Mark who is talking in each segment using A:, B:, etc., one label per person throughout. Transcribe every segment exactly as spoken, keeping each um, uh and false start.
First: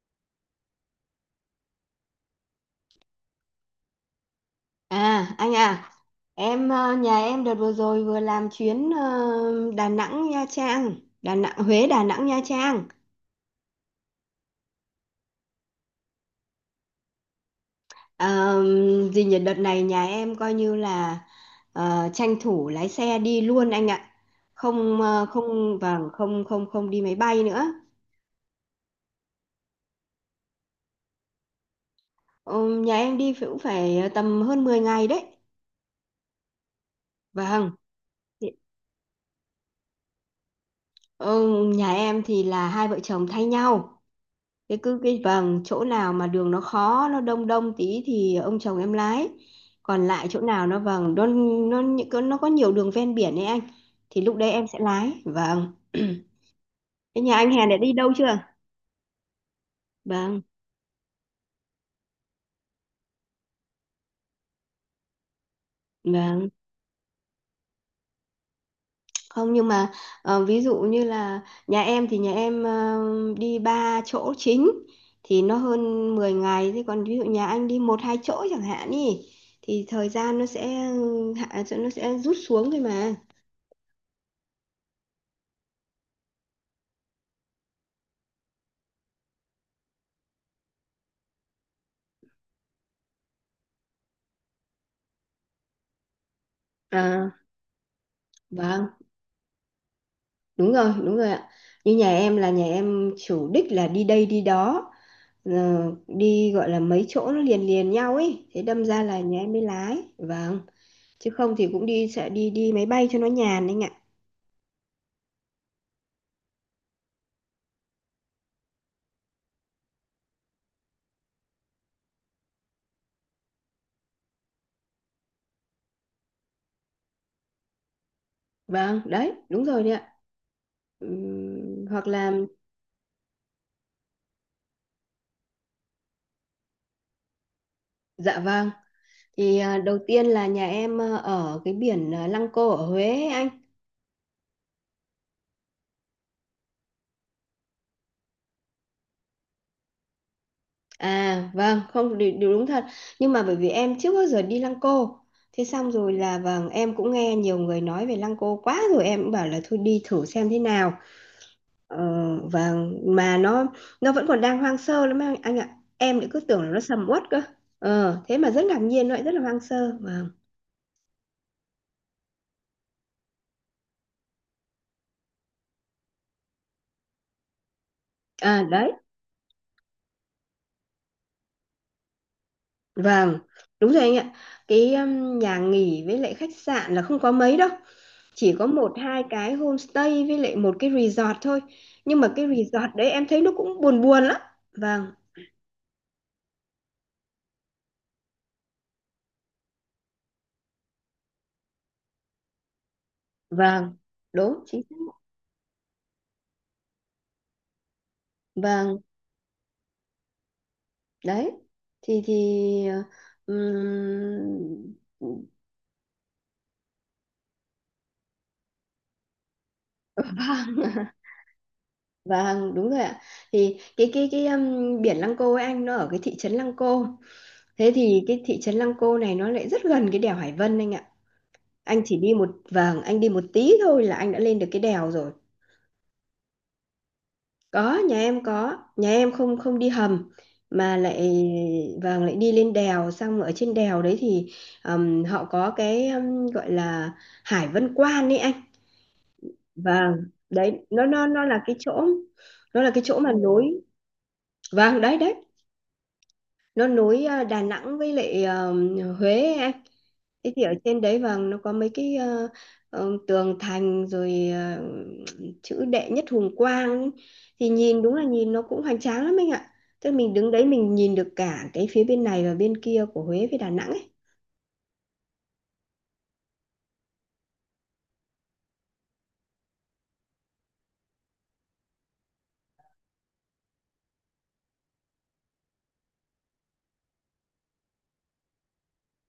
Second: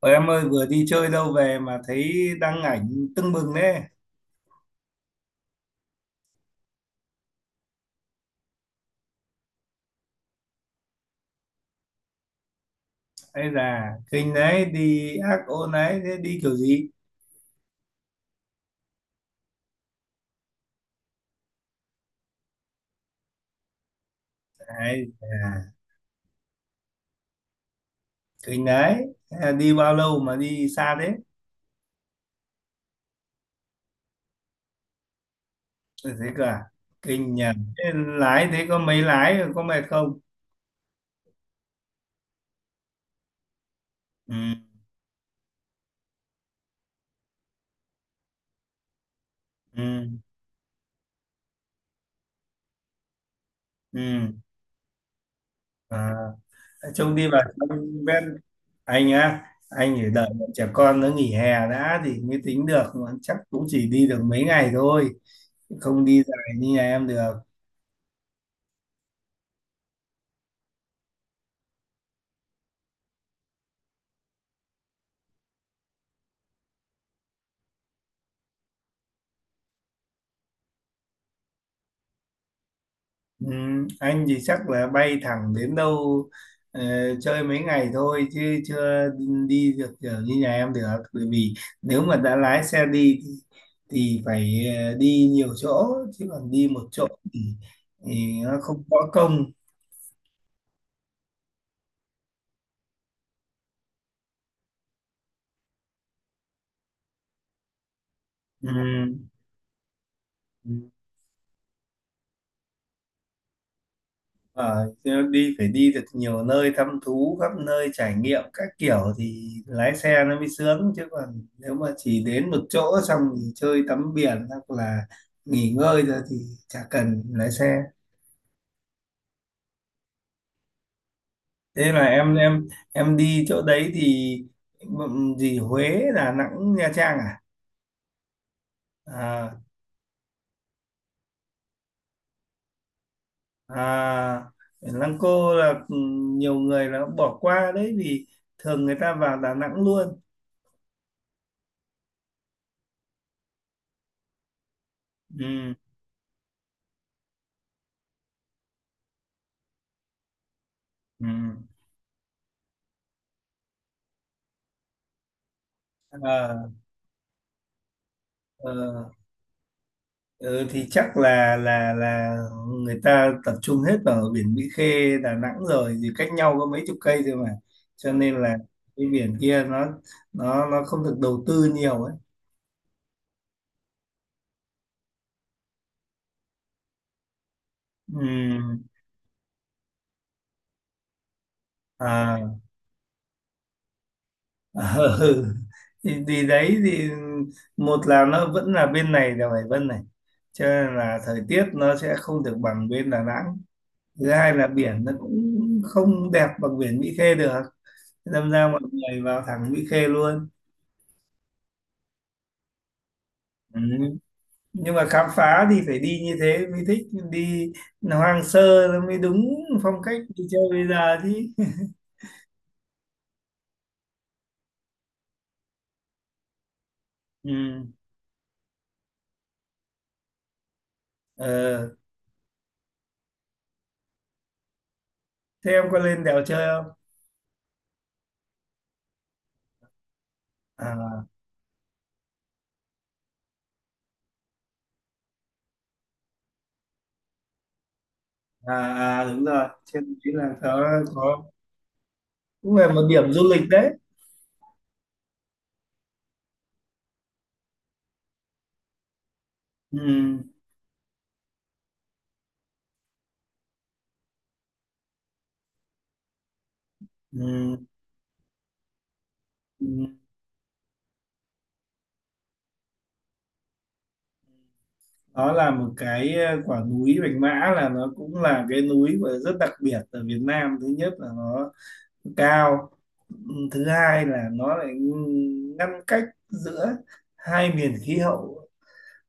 A: Ôi em ơi, vừa đi chơi đâu về mà thấy đăng ảnh tưng bừng đấy.
B: À anh à, em ờ, nhà em đợt vừa rồi vừa làm chuyến ờ, Đà Nẵng Nha Trang, Đà Nẵng Huế Đà Nẵng Nha Trang.
A: Hay là kinh đấy, đi ác ôn đấy, thế đi kiểu gì?
B: Uh, gì nhỉ, đợt này nhà em coi như là ờ, tranh thủ lái xe đi luôn anh ạ. Không
A: Đấy
B: ờ,
A: là
B: không, vâng, không không không đi máy bay nữa.
A: kinh đấy. Thế là đi bao lâu mà đi xa thế?
B: Ờ, nhà em đi cũng phải tầm hơn mười ngày đấy.
A: Ôi, thế cả kinh nhờ.
B: Vâng.
A: Thế lái,
B: Thì-
A: thế có mấy lái có mệt không?
B: Ờ, nhà em thì là hai vợ chồng thay nhau.
A: ừ,
B: cái cứ cái vầng chỗ nào mà đường nó khó, nó đông đông tí thì ông chồng em lái, còn
A: ừ,
B: lại chỗ nào nó vầng nó nó những cái- nó có nhiều đường ven biển ấy anh, thì
A: ừ.
B: lúc đấy em sẽ lái. Vâng.
A: À, trông
B: Thế
A: đi
B: nhà
A: vào
B: anh Hèn đã
A: trong
B: đi đâu chưa?
A: ven. Anh á, anh phải đợi
B: Vâng,
A: bọn trẻ con nó nghỉ hè đã thì mới tính được, mà chắc cũng chỉ đi được mấy ngày thôi, không đi dài
B: vâng,
A: như nhà em được.
B: không, nhưng mà ờ, ví dụ như là nhà em thì nhà em ờ, đi ba chỗ chính thì nó hơn mười ngày. Thế còn ví dụ nhà anh đi một hai chỗ chẳng hạn ý thì thời gian nó sẽ hạ nó sẽ rút xuống thôi mà.
A: Ừ, anh thì chắc là bay thẳng đến đâu, ờ, chơi mấy ngày thôi chứ chưa đi được kiểu như nhà em được. Bởi vì nếu mà đã lái xe đi thì, thì phải ờ, đi nhiều chỗ, chứ còn đi một chỗ
B: À
A: thì, thì nó không
B: vâng,
A: có công.
B: đúng rồi, đúng rồi ạ. Như nhà em là nhà em chủ đích là đi đây đi đó, ờ, đi gọi là mấy chỗ nó liền liền nhau ấy, thế
A: ừ.
B: đâm ra là nhà em mới lái. Vâng.
A: ừ.
B: Chứ không thì cũng đi sẽ đi đi máy bay cho nó nhàn anh ạ.
A: Ờ, đi phải đi được nhiều nơi, thăm thú khắp nơi, trải nghiệm các kiểu thì lái xe nó mới sướng. Chứ còn nếu mà chỉ đến một chỗ xong thì chơi tắm biển hoặc là nghỉ ngơi rồi thì chả cần lái xe.
B: Vâng, đấy, đúng rồi đấy ạ. Ừm,
A: Thế là
B: hoặc là,
A: em em em đi chỗ đấy thì ừm, gì, Huế Đà Nẵng Nha Trang à?
B: dạ vâng,
A: À,
B: thì à, đầu tiên là nhà em à, ở cái biển à, Lăng Cô ở Huế ấy anh.
A: à, Lăng Cô là ừm, nhiều người là bỏ qua đấy, vì thường người ta vào Đà Nẵng luôn.
B: À vâng, không điều, điều đúng thật. Nhưng mà bởi vì em trước bao giờ đi Lăng Cô. Thế
A: Ừ,
B: xong rồi là, vâng, em cũng nghe nhiều người nói về Lăng Cô quá rồi, em cũng bảo là thôi đi thử xem thế nào.
A: ừ.
B: Ờ, vâng, mà nó nó vẫn còn đang hoang sơ lắm anh, anh ạ. Em lại cứ tưởng
A: À,
B: là nó sầm uất cơ. Ờ, thế mà rất ngạc nhiên,
A: ờ.
B: nó lại rất là hoang sơ. Vâng.
A: Ừ, thì chắc là là là người ta tập trung hết vào biển Mỹ Khê Đà Nẵng rồi, thì cách nhau có mấy chục cây thôi mà, cho nên là
B: À đấy.
A: cái biển kia nó nó nó không được đầu tư nhiều ấy.
B: Vâng, đúng rồi anh ạ. Cái um, nhà nghỉ với lại khách sạn là không có mấy đâu. Chỉ có
A: Ừm,
B: một hai cái homestay với lại một cái resort thôi. Nhưng mà cái
A: à.
B: resort đấy em thấy nó cũng buồn buồn lắm. Vâng,
A: Ừ. Ừ. thì, thì đấy thì một là nó vẫn là bên này là Hải Vân này, cho nên là thời tiết nó sẽ không được bằng bên Đà Nẵng.
B: vâng,
A: Thứ hai
B: đúng
A: là
B: chính xác.
A: biển nó cũng không đẹp bằng biển Mỹ Khê được, thế đâm ra mọi
B: Vâng,
A: người vào thẳng Mỹ Khê luôn.
B: đấy. Thì thì
A: Ừ. Nhưng
B: um,
A: mà khám phá thì phải đi như thế mới thích, đi hoang sơ nó mới đúng phong cách đi chơi bây
B: vâng,
A: giờ chứ.
B: vâng, đúng rồi ạ. Thì cái cái cái um, biển Lăng Cô ấy anh, nó ở cái thị trấn Lăng Cô.
A: Ừ.
B: Thế thì cái thị trấn Lăng Cô này nó lại rất gần cái đèo Hải Vân anh ạ,
A: Ờ.
B: anh chỉ đi một vầng anh đi một tí thôi là anh đã lên được cái đèo rồi.
A: Thế em có lên đèo chơi không?
B: Có nhà em có nhà em không, không đi hầm mà lại,
A: À,
B: vâng, lại đi lên đèo, xong ở trên đèo đấy thì ừm, họ có cái, ừm, gọi là Hải Vân Quan ấy anh.
A: à, à đúng rồi, trên
B: Vâng
A: đấy là
B: đấy,
A: có
B: nó nó
A: có
B: nó là cái chỗ
A: cũng
B: nó là
A: là
B: cái
A: một
B: chỗ
A: điểm
B: mà
A: du lịch
B: nối,
A: đấy.
B: vâng đấy đấy, nó nối ờ, Đà Nẵng với lại ờ, Huế ấy anh.
A: Ừ.
B: Thế thì ở trên đấy vàng nó có mấy cái ờ, ờ, tường thành rồi ờ, chữ đệ nhất hùng quang ấy. Thì
A: Ừ.
B: nhìn, đúng là nhìn nó cũng hoành tráng lắm anh ạ,
A: Ừ.
B: tức là mình đứng đấy mình nhìn được cả cái phía bên này và bên kia của Huế với Đà Nẵng ấy.
A: Đó là một cái ờ, quả núi Bạch Mã, là nó cũng là cái núi mà rất đặc biệt ở Việt Nam. Thứ nhất là nó cao. Ừ, thứ hai là nó lại ngăn cách giữa hai miền khí hậu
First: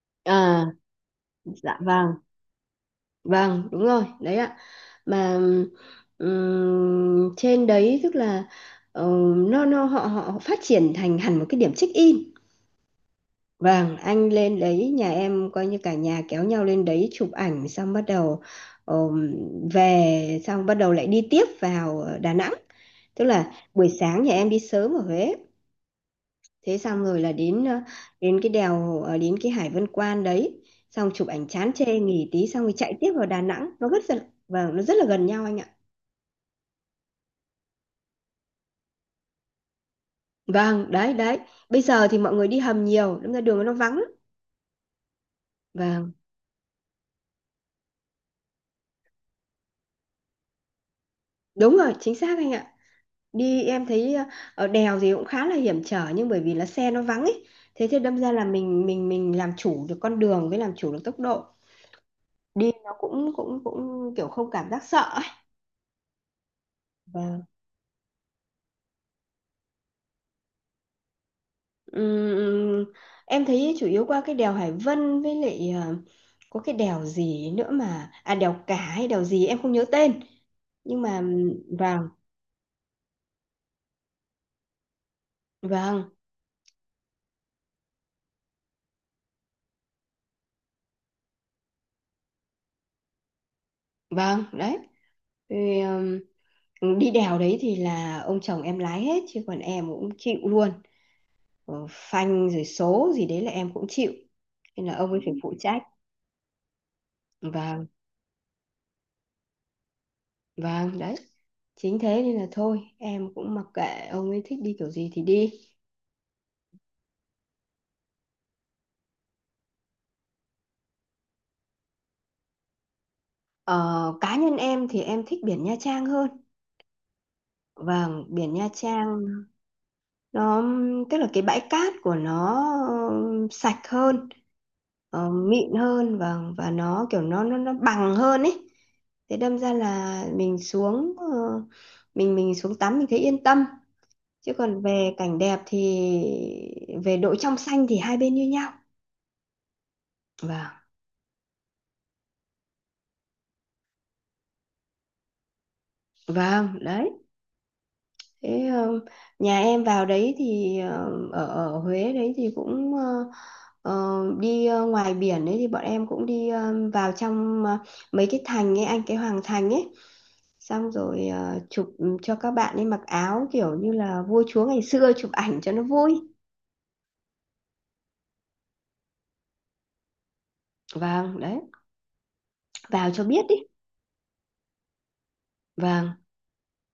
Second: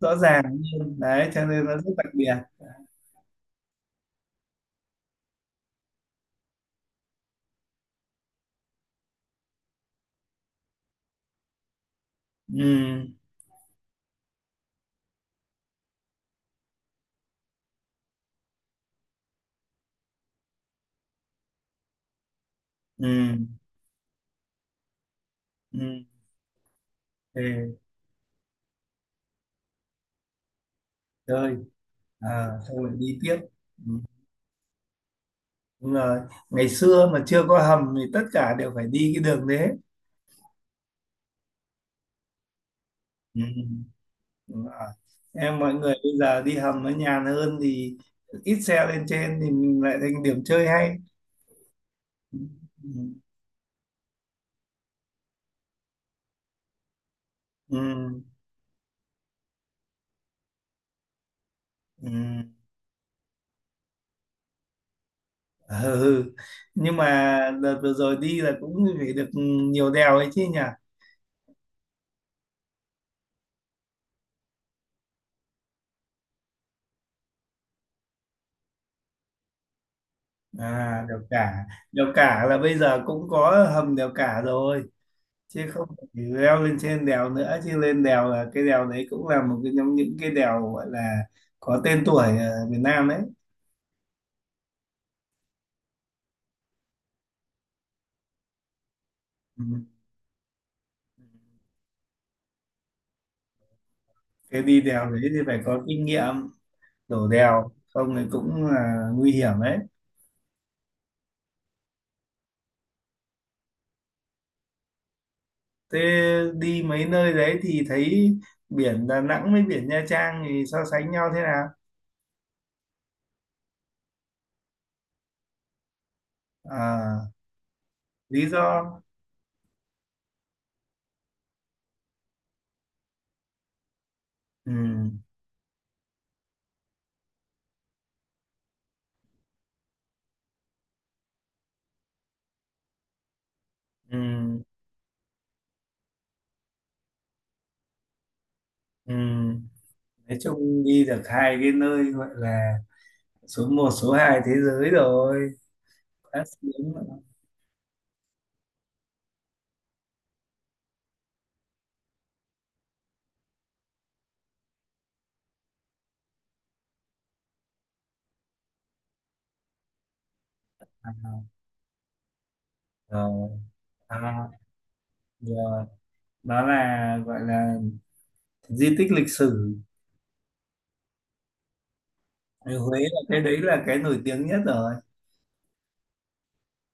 A: rõ ràng
B: À
A: hơn đấy, cho nên nó
B: dạ
A: rất đặc
B: vâng,
A: biệt.
B: vâng đúng rồi đấy ạ. Mà ừm, trên đấy tức là ờ, nó nó họ họ phát triển thành hẳn một cái điểm check in.
A: Ừ.
B: Vâng, anh lên đấy, nhà em coi như cả nhà kéo nhau lên đấy chụp ảnh, xong bắt đầu ờm, về, xong bắt đầu lại đi tiếp vào ờ, Đà Nẵng. Tức
A: Ừ.
B: là buổi sáng nhà em đi sớm ở Huế,
A: Ừ.
B: thế xong rồi là đến
A: Về
B: ờ, đến cái đèo ờ, đến cái Hải Vân Quan đấy, xong chụp ảnh
A: chơi.
B: chán chê, nghỉ tí
A: À,
B: xong rồi
A: xong rồi
B: chạy tiếp
A: đi
B: vào
A: tiếp.
B: Đà Nẵng. Nó
A: Ừ.
B: rất là, vâng, nó rất là gần nhau anh ạ.
A: Đúng rồi, ngày xưa mà chưa có hầm thì tất cả đều phải đi cái đường đấy.
B: Vâng, đấy đấy. Bây giờ thì mọi người đi hầm nhiều, đâm
A: Ừ.
B: ra đường nó vắng lắm.
A: Đúng rồi. Em, mọi người
B: Vâng,
A: bây giờ đi hầm nó nhàn hơn thì ít xe lên trên, thì mình lại thành điểm chơi hay.
B: đúng rồi, chính
A: Ừ.
B: xác anh ạ. Đi em thấy ờ, ở đèo gì cũng khá là hiểm trở, nhưng bởi vì là xe nó vắng ấy, thế thì
A: Ừ.
B: đâm ra là mình mình mình làm chủ được con đường với làm chủ được tốc độ,
A: Ừ. Ừ.
B: đi nó cũng cũng cũng kiểu không cảm giác sợ ấy.
A: Ờ, ừ. Nhưng mà
B: Vâng.
A: đợt vừa rồi đi là cũng phải được nhiều đèo ấy chứ nhỉ?
B: Ừm, ừm, em thấy chủ yếu qua cái đèo Hải Vân với lại ờ, có cái đèo gì nữa, mà à, đèo Cả hay đèo gì em không nhớ tên, nhưng
A: À
B: mà
A: đèo
B: ừm,
A: Cả. Đèo
B: vâng
A: Cả là bây giờ cũng có hầm đèo Cả rồi, chứ không phải
B: vâng
A: leo lên trên đèo nữa. Chứ lên đèo, là cái đèo đấy cũng là một cái trong những cái đèo gọi là có tên tuổi ở Việt Nam đấy.
B: vâng đấy. Thì, ừm, đi đèo đấy thì là ông chồng em lái hết, chứ còn
A: Ừ.
B: em cũng chịu luôn, ờ, phanh rồi số gì đấy là em cũng chịu,
A: Cái đi
B: nên là
A: đèo
B: ông ấy
A: đấy
B: phải
A: thì
B: phụ
A: phải có
B: trách,
A: kinh nghiệm đổ đèo,
B: và
A: không thì cũng là nguy hiểm đấy.
B: và đấy, chính thế nên là thôi em cũng mặc kệ ông ấy thích đi kiểu gì thì đi.
A: Thế đi mấy nơi đấy thì thấy biển Đà Nẵng với biển Nha Trang thì so sánh nhau thế nào?
B: ờ, Cá nhân em thì em thích biển Nha Trang hơn,
A: À,
B: và
A: lý
B: biển
A: do?
B: Nha Trang nó, tức là cái bãi cát của nó ờ, sạch hơn,
A: Ừ,
B: ờ, mịn hơn, và và nó kiểu nó nó nó bằng hơn ấy, thế đâm ra là mình xuống ờ, mình mình xuống tắm mình thấy yên tâm, chứ
A: ừ,
B: còn về cảnh đẹp thì, về độ trong xanh thì hai bên như nhau.
A: ừ. Nói
B: Vâng,
A: chung đi được hai cái nơi gọi là số một số hai thế giới rồi. Đã
B: vâng
A: xuống.
B: đấy. Thế ờ, nhà em vào đấy thì ờ, ở ở Huế đấy thì cũng ờ, ờ, đi ờ, ngoài biển đấy, thì bọn em cũng đi ờ, vào trong ờ, mấy cái thành ấy anh, cái Hoàng Thành ấy, xong
A: À,
B: rồi ờ, chụp cho các bạn ấy mặc áo
A: rồi.
B: kiểu như
A: À,
B: là vua chúa ngày xưa chụp ảnh cho nó
A: rồi.
B: vui.
A: Đó là gọi là di tích lịch sử.
B: Vâng đấy,
A: Thì Huế
B: vào
A: là
B: cho
A: cái
B: biết đi.
A: đấy là cái nổi tiếng nhất rồi.
B: Vâng,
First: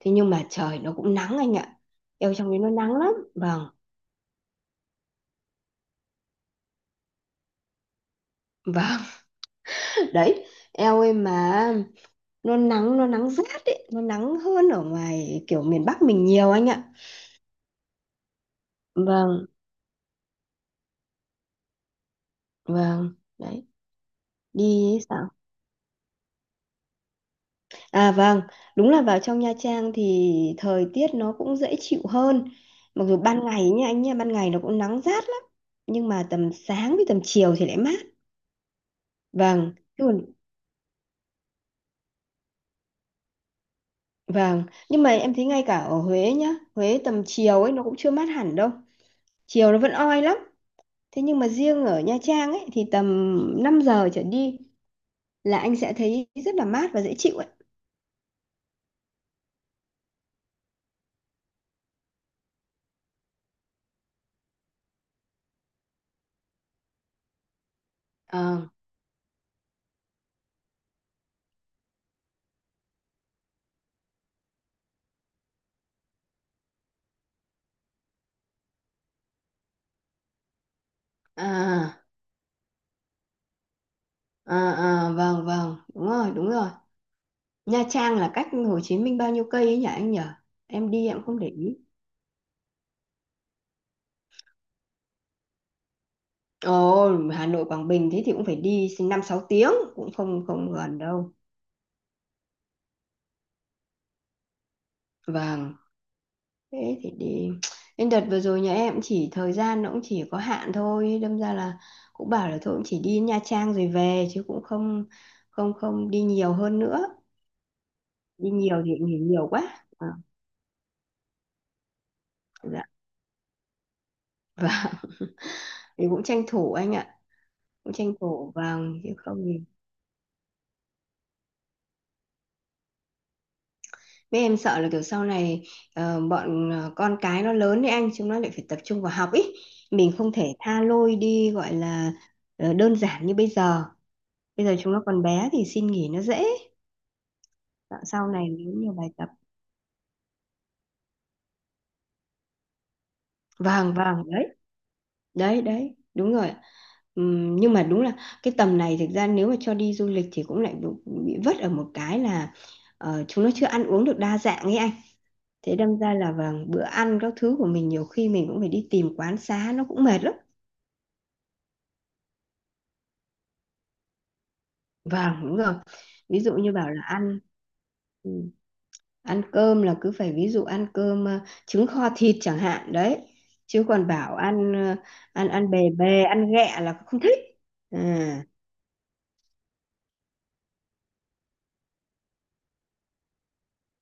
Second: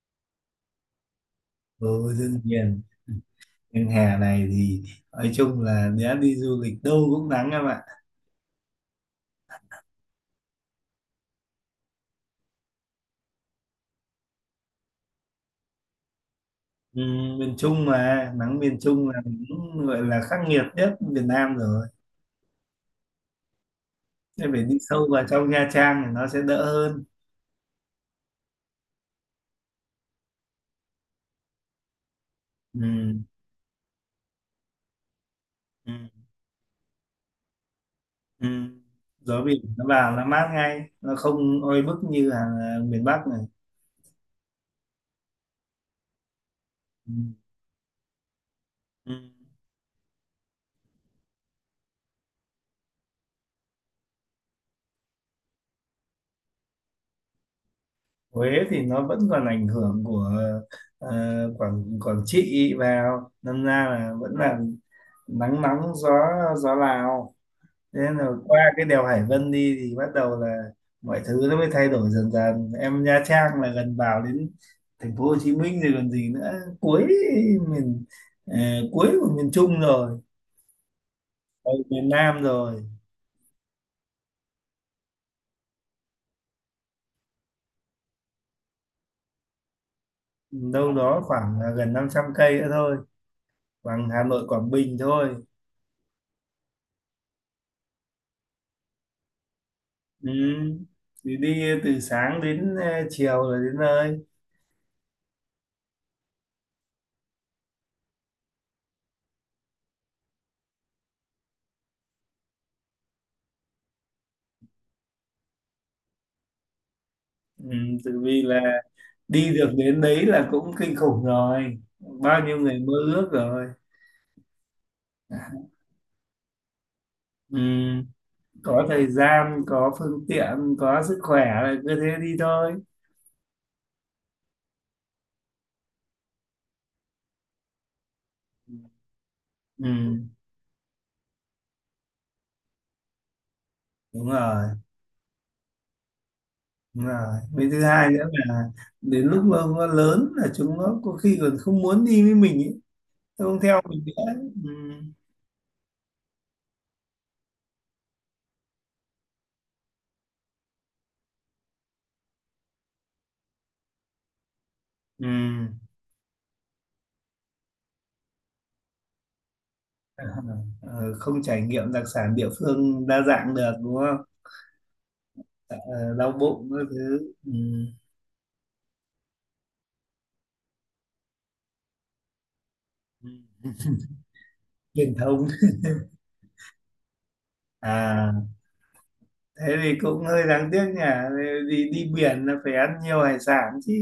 B: thế nhưng mà trời nó cũng nắng anh ạ,
A: Ừ,
B: eo
A: đương
B: trong đấy nó
A: nhiên.
B: nắng lắm. Vâng,
A: Nhưng hè này thì nói chung là đã đi du lịch đâu cũng nắng em ạ.
B: vâng, đấy, eo ơi, mà nó nắng, nó nắng rát ấy, nó nắng hơn ở ngoài kiểu miền Bắc mình nhiều anh ạ.
A: Ừ, miền Trung mà nắng, miền Trung là
B: Vâng,
A: cũng gọi là khắc nghiệt nhất Việt Nam rồi.
B: vâng đấy.
A: Em phải
B: Đi
A: đi
B: ấy
A: sâu vào
B: sao?
A: trong Nha Trang thì nó sẽ đỡ hơn.
B: À vâng, đúng là vào trong Nha Trang thì thời tiết nó cũng dễ chịu hơn, mặc dù
A: Ừ.
B: ban ngày nha anh, nha, ban ngày nó cũng nắng rát lắm,
A: Ừ.
B: nhưng mà tầm sáng với tầm chiều thì lại mát.
A: Ừ. Gió biển
B: Vâng,
A: nó
B: chứ
A: vào
B: còn.
A: nó mát ngay, nó không oi bức như ở miền Bắc này.
B: Vâng, nhưng mà em thấy ngay cả ở Huế nhá, Huế
A: Ừ.
B: tầm chiều ấy nó cũng chưa mát hẳn đâu.
A: Ừ.
B: Chiều nó vẫn oi lắm. Thế nhưng mà riêng ở Nha Trang ấy thì tầm năm giờ trở đi là anh sẽ thấy rất là mát và dễ chịu ấy.
A: Huế thì nó vẫn còn ảnh hưởng của ờ, Quảng Quảng Trị vào, đâm ra là vẫn là nắng nóng, gió gió Lào. Thế là qua
B: Ờ,
A: cái đèo Hải Vân đi thì bắt đầu là mọi thứ nó mới thay đổi dần dần. Em, Nha Trang là gần vào đến thành phố Hồ Chí Minh rồi còn gì nữa, cuối miền, ờ, cuối của miền Trung rồi, ở
B: à,
A: miền Nam rồi.
B: à, à, vâng, vâng, đúng rồi, đúng rồi. Nha Trang là cách Hồ Chí Minh bao nhiêu cây ấy nhỉ anh nhỉ? Em
A: Đâu
B: đi
A: đó
B: em không để
A: khoảng là
B: ý.
A: gần năm trăm cây nữa thôi, bằng Hà Nội Quảng Bình thôi.
B: Ồ, Hà Nội Quảng Bình, thế thì cũng phải đi năm sáu tiếng, cũng
A: Ừ.
B: không không gần đâu.
A: Thì đi từ sáng đến ờ, chiều rồi đến nơi.
B: Vâng. Thế thì đi Nên đợt vừa rồi nhà em cũng chỉ thời gian nó cũng chỉ có hạn thôi, đâm ra là cũng bảo là thôi, cũng chỉ đi Nha Trang rồi về, chứ cũng không không không đi nhiều hơn nữa,
A: Ừ. Tự vì
B: đi
A: là
B: nhiều thì nghỉ nhiều
A: đi được
B: quá.
A: đến
B: À,
A: đấy là cũng kinh khủng rồi, bao nhiêu người
B: dạ,
A: mơ ước rồi.
B: và thì cũng tranh thủ anh ạ,
A: Ừ.
B: cũng tranh thủ vào
A: Có thời
B: chứ không thì,
A: gian, có phương tiện, có sức khỏe là cứ thế đi thôi.
B: mấy em sợ là kiểu sau này ờ, bọn ờ, con cái nó lớn đấy anh, chúng nó lại phải tập trung vào học ý, mình
A: Ừ,
B: không thể tha lôi đi, gọi là ờ, đơn giản như bây giờ,
A: đúng rồi,
B: bây giờ chúng nó còn bé thì xin nghỉ nó dễ.
A: đúng rồi. Với thứ
B: Dạ,
A: hai nữa
B: sau này
A: là
B: nếu như bài
A: đến
B: tập.
A: lúc mà nó lớn là chúng nó có khi còn không muốn đi với mình ấy, nó không theo
B: Vàng
A: mình
B: vàng,
A: nữa.
B: đấy
A: Ừ.
B: đấy đấy, đúng rồi. Ừm, nhưng mà đúng là cái tầm này thực ra nếu mà cho đi du lịch thì cũng lại bị bị vất ở một cái là ờ, chúng nó chưa ăn uống được đa dạng ấy anh,
A: Ừ.
B: thế đâm ra là vàng, bữa ăn các thứ của mình nhiều khi mình cũng phải đi tìm quán xá nó cũng mệt lắm.
A: Ờ, không trải nghiệm đặc sản địa phương đa dạng được, đúng không?
B: Vâng đúng rồi.
A: Ờ, đau
B: Ví dụ
A: bụng
B: như
A: các
B: bảo là
A: thứ.
B: ăn
A: Ừ.
B: ừ, ăn cơm là cứ phải, ví dụ ăn cơm ờ, trứng kho thịt chẳng hạn đấy,
A: Ừ.
B: chứ còn bảo ăn ờ,
A: Truyền thống.
B: ăn ăn bề bề, ăn ghẹ là không thích. À.
A: À, thế thì cũng hơi đáng tiếc nhỉ, đi đi biển là phải ăn nhiều hải sản chứ.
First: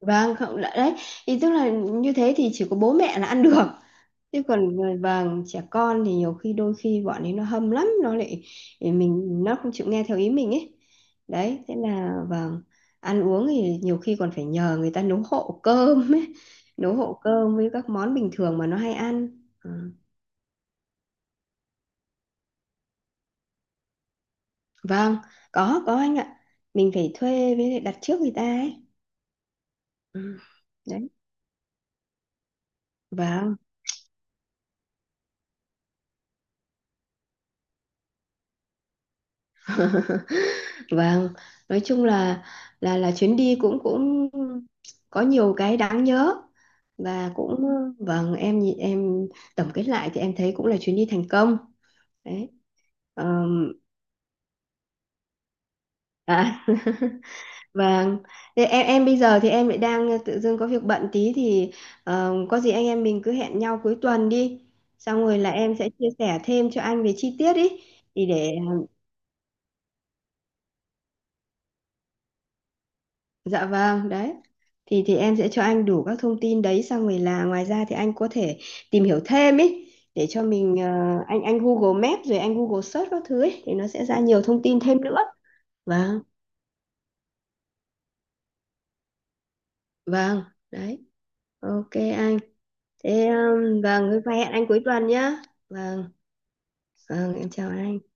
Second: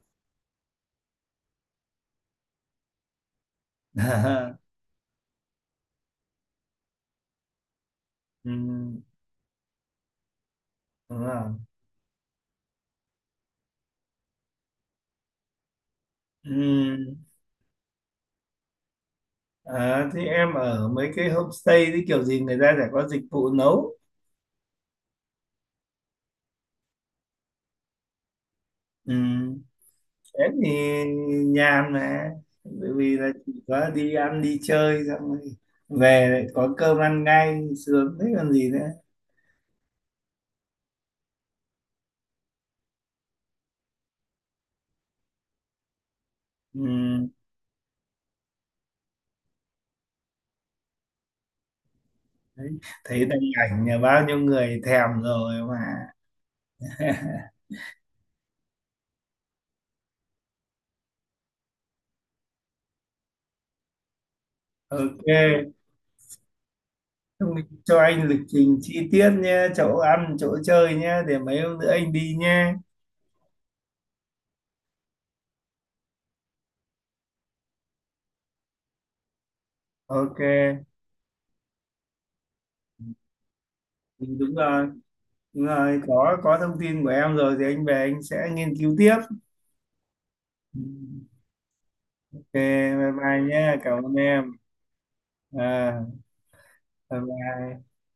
B: Vâng, không đã- đấy, thì tức là như thế thì chỉ có bố mẹ là ăn được, chứ còn, vâng, trẻ con thì nhiều khi đôi khi bọn ấy nó hâm lắm, nó lại
A: Ừ.
B: thì mình, nó không chịu nghe theo ý mình ấy,
A: Đúng
B: đấy
A: không?
B: thế là vâng, ăn uống thì nhiều khi còn phải nhờ người ta nấu hộ cơm ấy,
A: Ừ.
B: nấu hộ cơm với các món bình thường mà nó hay ăn. Ừ.
A: À, thế em ở mấy cái homestay thì kiểu gì người ta sẽ có dịch vụ nấu.
B: Vâng, có có anh ạ, mình phải thuê với lại đặt trước người ta ấy.
A: Ừ.
B: Ừ.
A: Em thì
B: Đấy.
A: nhàn mà. Bởi vì là chỉ
B: Vâng.
A: có đi ăn đi chơi xong rồi về lại có cơm ăn ngay, sướng thế còn gì nữa.
B: Vâng, nói chung là là là chuyến đi cũng cũng có nhiều cái đáng nhớ,
A: Ừ.
B: và cũng, vâng, em nhìn- em tổng kết lại thì em thấy cũng là chuyến đi thành công, đấy.
A: Đấy. Thấy đăng
B: Ờm,
A: ảnh nhà bao nhiêu người thèm rồi mà.
B: À, vâng. Thế em em bây giờ thì em lại đang tự dưng có việc bận tí thì, ờm, có gì anh em mình cứ hẹn nhau cuối tuần đi, xong
A: Ok.
B: rồi là em sẽ chia sẻ thêm cho anh về chi
A: Xong
B: tiết
A: mình
B: ý,
A: cho anh
B: thì
A: lịch
B: để.
A: trình chi tiết nhé, chỗ ăn, chỗ chơi nhé, để mấy hôm nữa anh đi nhé.
B: Dạ vâng, đấy. Thì thì em sẽ cho anh đủ các thông tin đấy, xong rồi là ngoài ra thì anh có thể tìm hiểu thêm ý, để
A: Ok,
B: cho mình ờ, anh, anh Google Maps rồi anh Google search các thứ ấy thì nó sẽ ra nhiều
A: đúng
B: thông tin
A: rồi.
B: thêm nữa.
A: Đúng rồi,
B: Vâng,
A: có có thông tin của em rồi thì anh về anh sẽ nghiên cứu tiếp.
B: vâng, đấy. Ok anh.
A: Ok, bye
B: Thế
A: bye nhé,
B: um,
A: cảm
B: vâng,
A: ơn
B: hôm nay
A: em.
B: hẹn anh cuối tuần nhá.
A: À,
B: Vâng,
A: bye
B: vâng, em chào
A: bye.
B: anh.